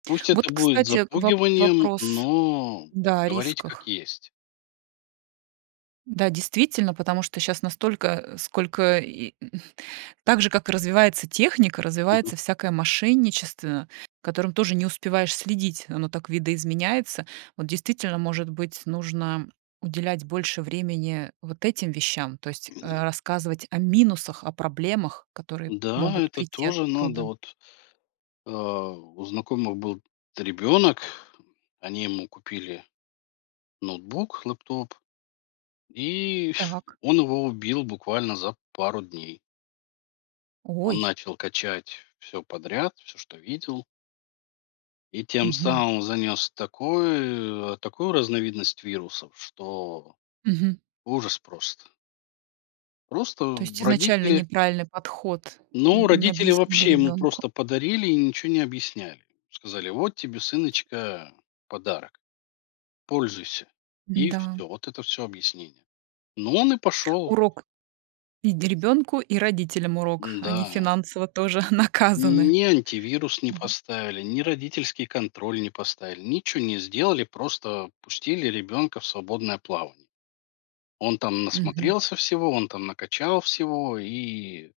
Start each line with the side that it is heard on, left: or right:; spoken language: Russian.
left: Пусть это
right: Вот,
left: будет
right: кстати, воп
left: запугиванием,
right: вопрос
left: но
right: Да, о
left: говорить как
right: рисках.
left: есть.
right: Да, действительно, потому что щас настолько, э, сколько и, м, так же, как и развивается техника,
left: Мгм.
right: развивается всякое мошенничество, за которым тоже не успеваешь следить, оно так видоизменяется. Вот действительно, может быть, нужно уделять больше времени вот этим вещам, то есть, э, рассказывать о минусах, о проблемах, которые
left: Да,
right: могут
left: это
right: прийти
left: тоже надо,
right: оттуда.
left: вот, э, у знакомых был т ребенок, они ему купили ноутбук, лэптоп, и
right: Так.
left: он его убил буквально за пару дней. Он
right: Ой.
left: начал качать всё подряд всё, что видел. И тем
right: Мгм.
left: самым занес такой, э, такую разновидность вирусов, что
right: Мгм.
left: ужас просто.
right: То
left: Просто
right: есть
left: в
right: изначально
left: родители
right: неправильный подход,
left: Ну,
right: н не
left: родители
right: объяснили
left: вообще ему
right: ребёнку.
left: просто подарили и ничего не объясняли. Сказали: "Вот тебе, сыночка, подарок, пользуйся". И
right: М-да.
left: всё, вот это всё объяснение. Ну, он и пошел.
right: Урок и д ребёнку, и родителям урок. Они
left: Н-да.
right: финансово тоже наказаны.
left: Ни антивирус не
right: Мгм.
left: поставили, ни родительский контроль не поставили, ничего не сделали, просто пустили ребенка в свободное плавание. Он там
right: Мгм.
left: насмотрелся всего, он там накачал всего, и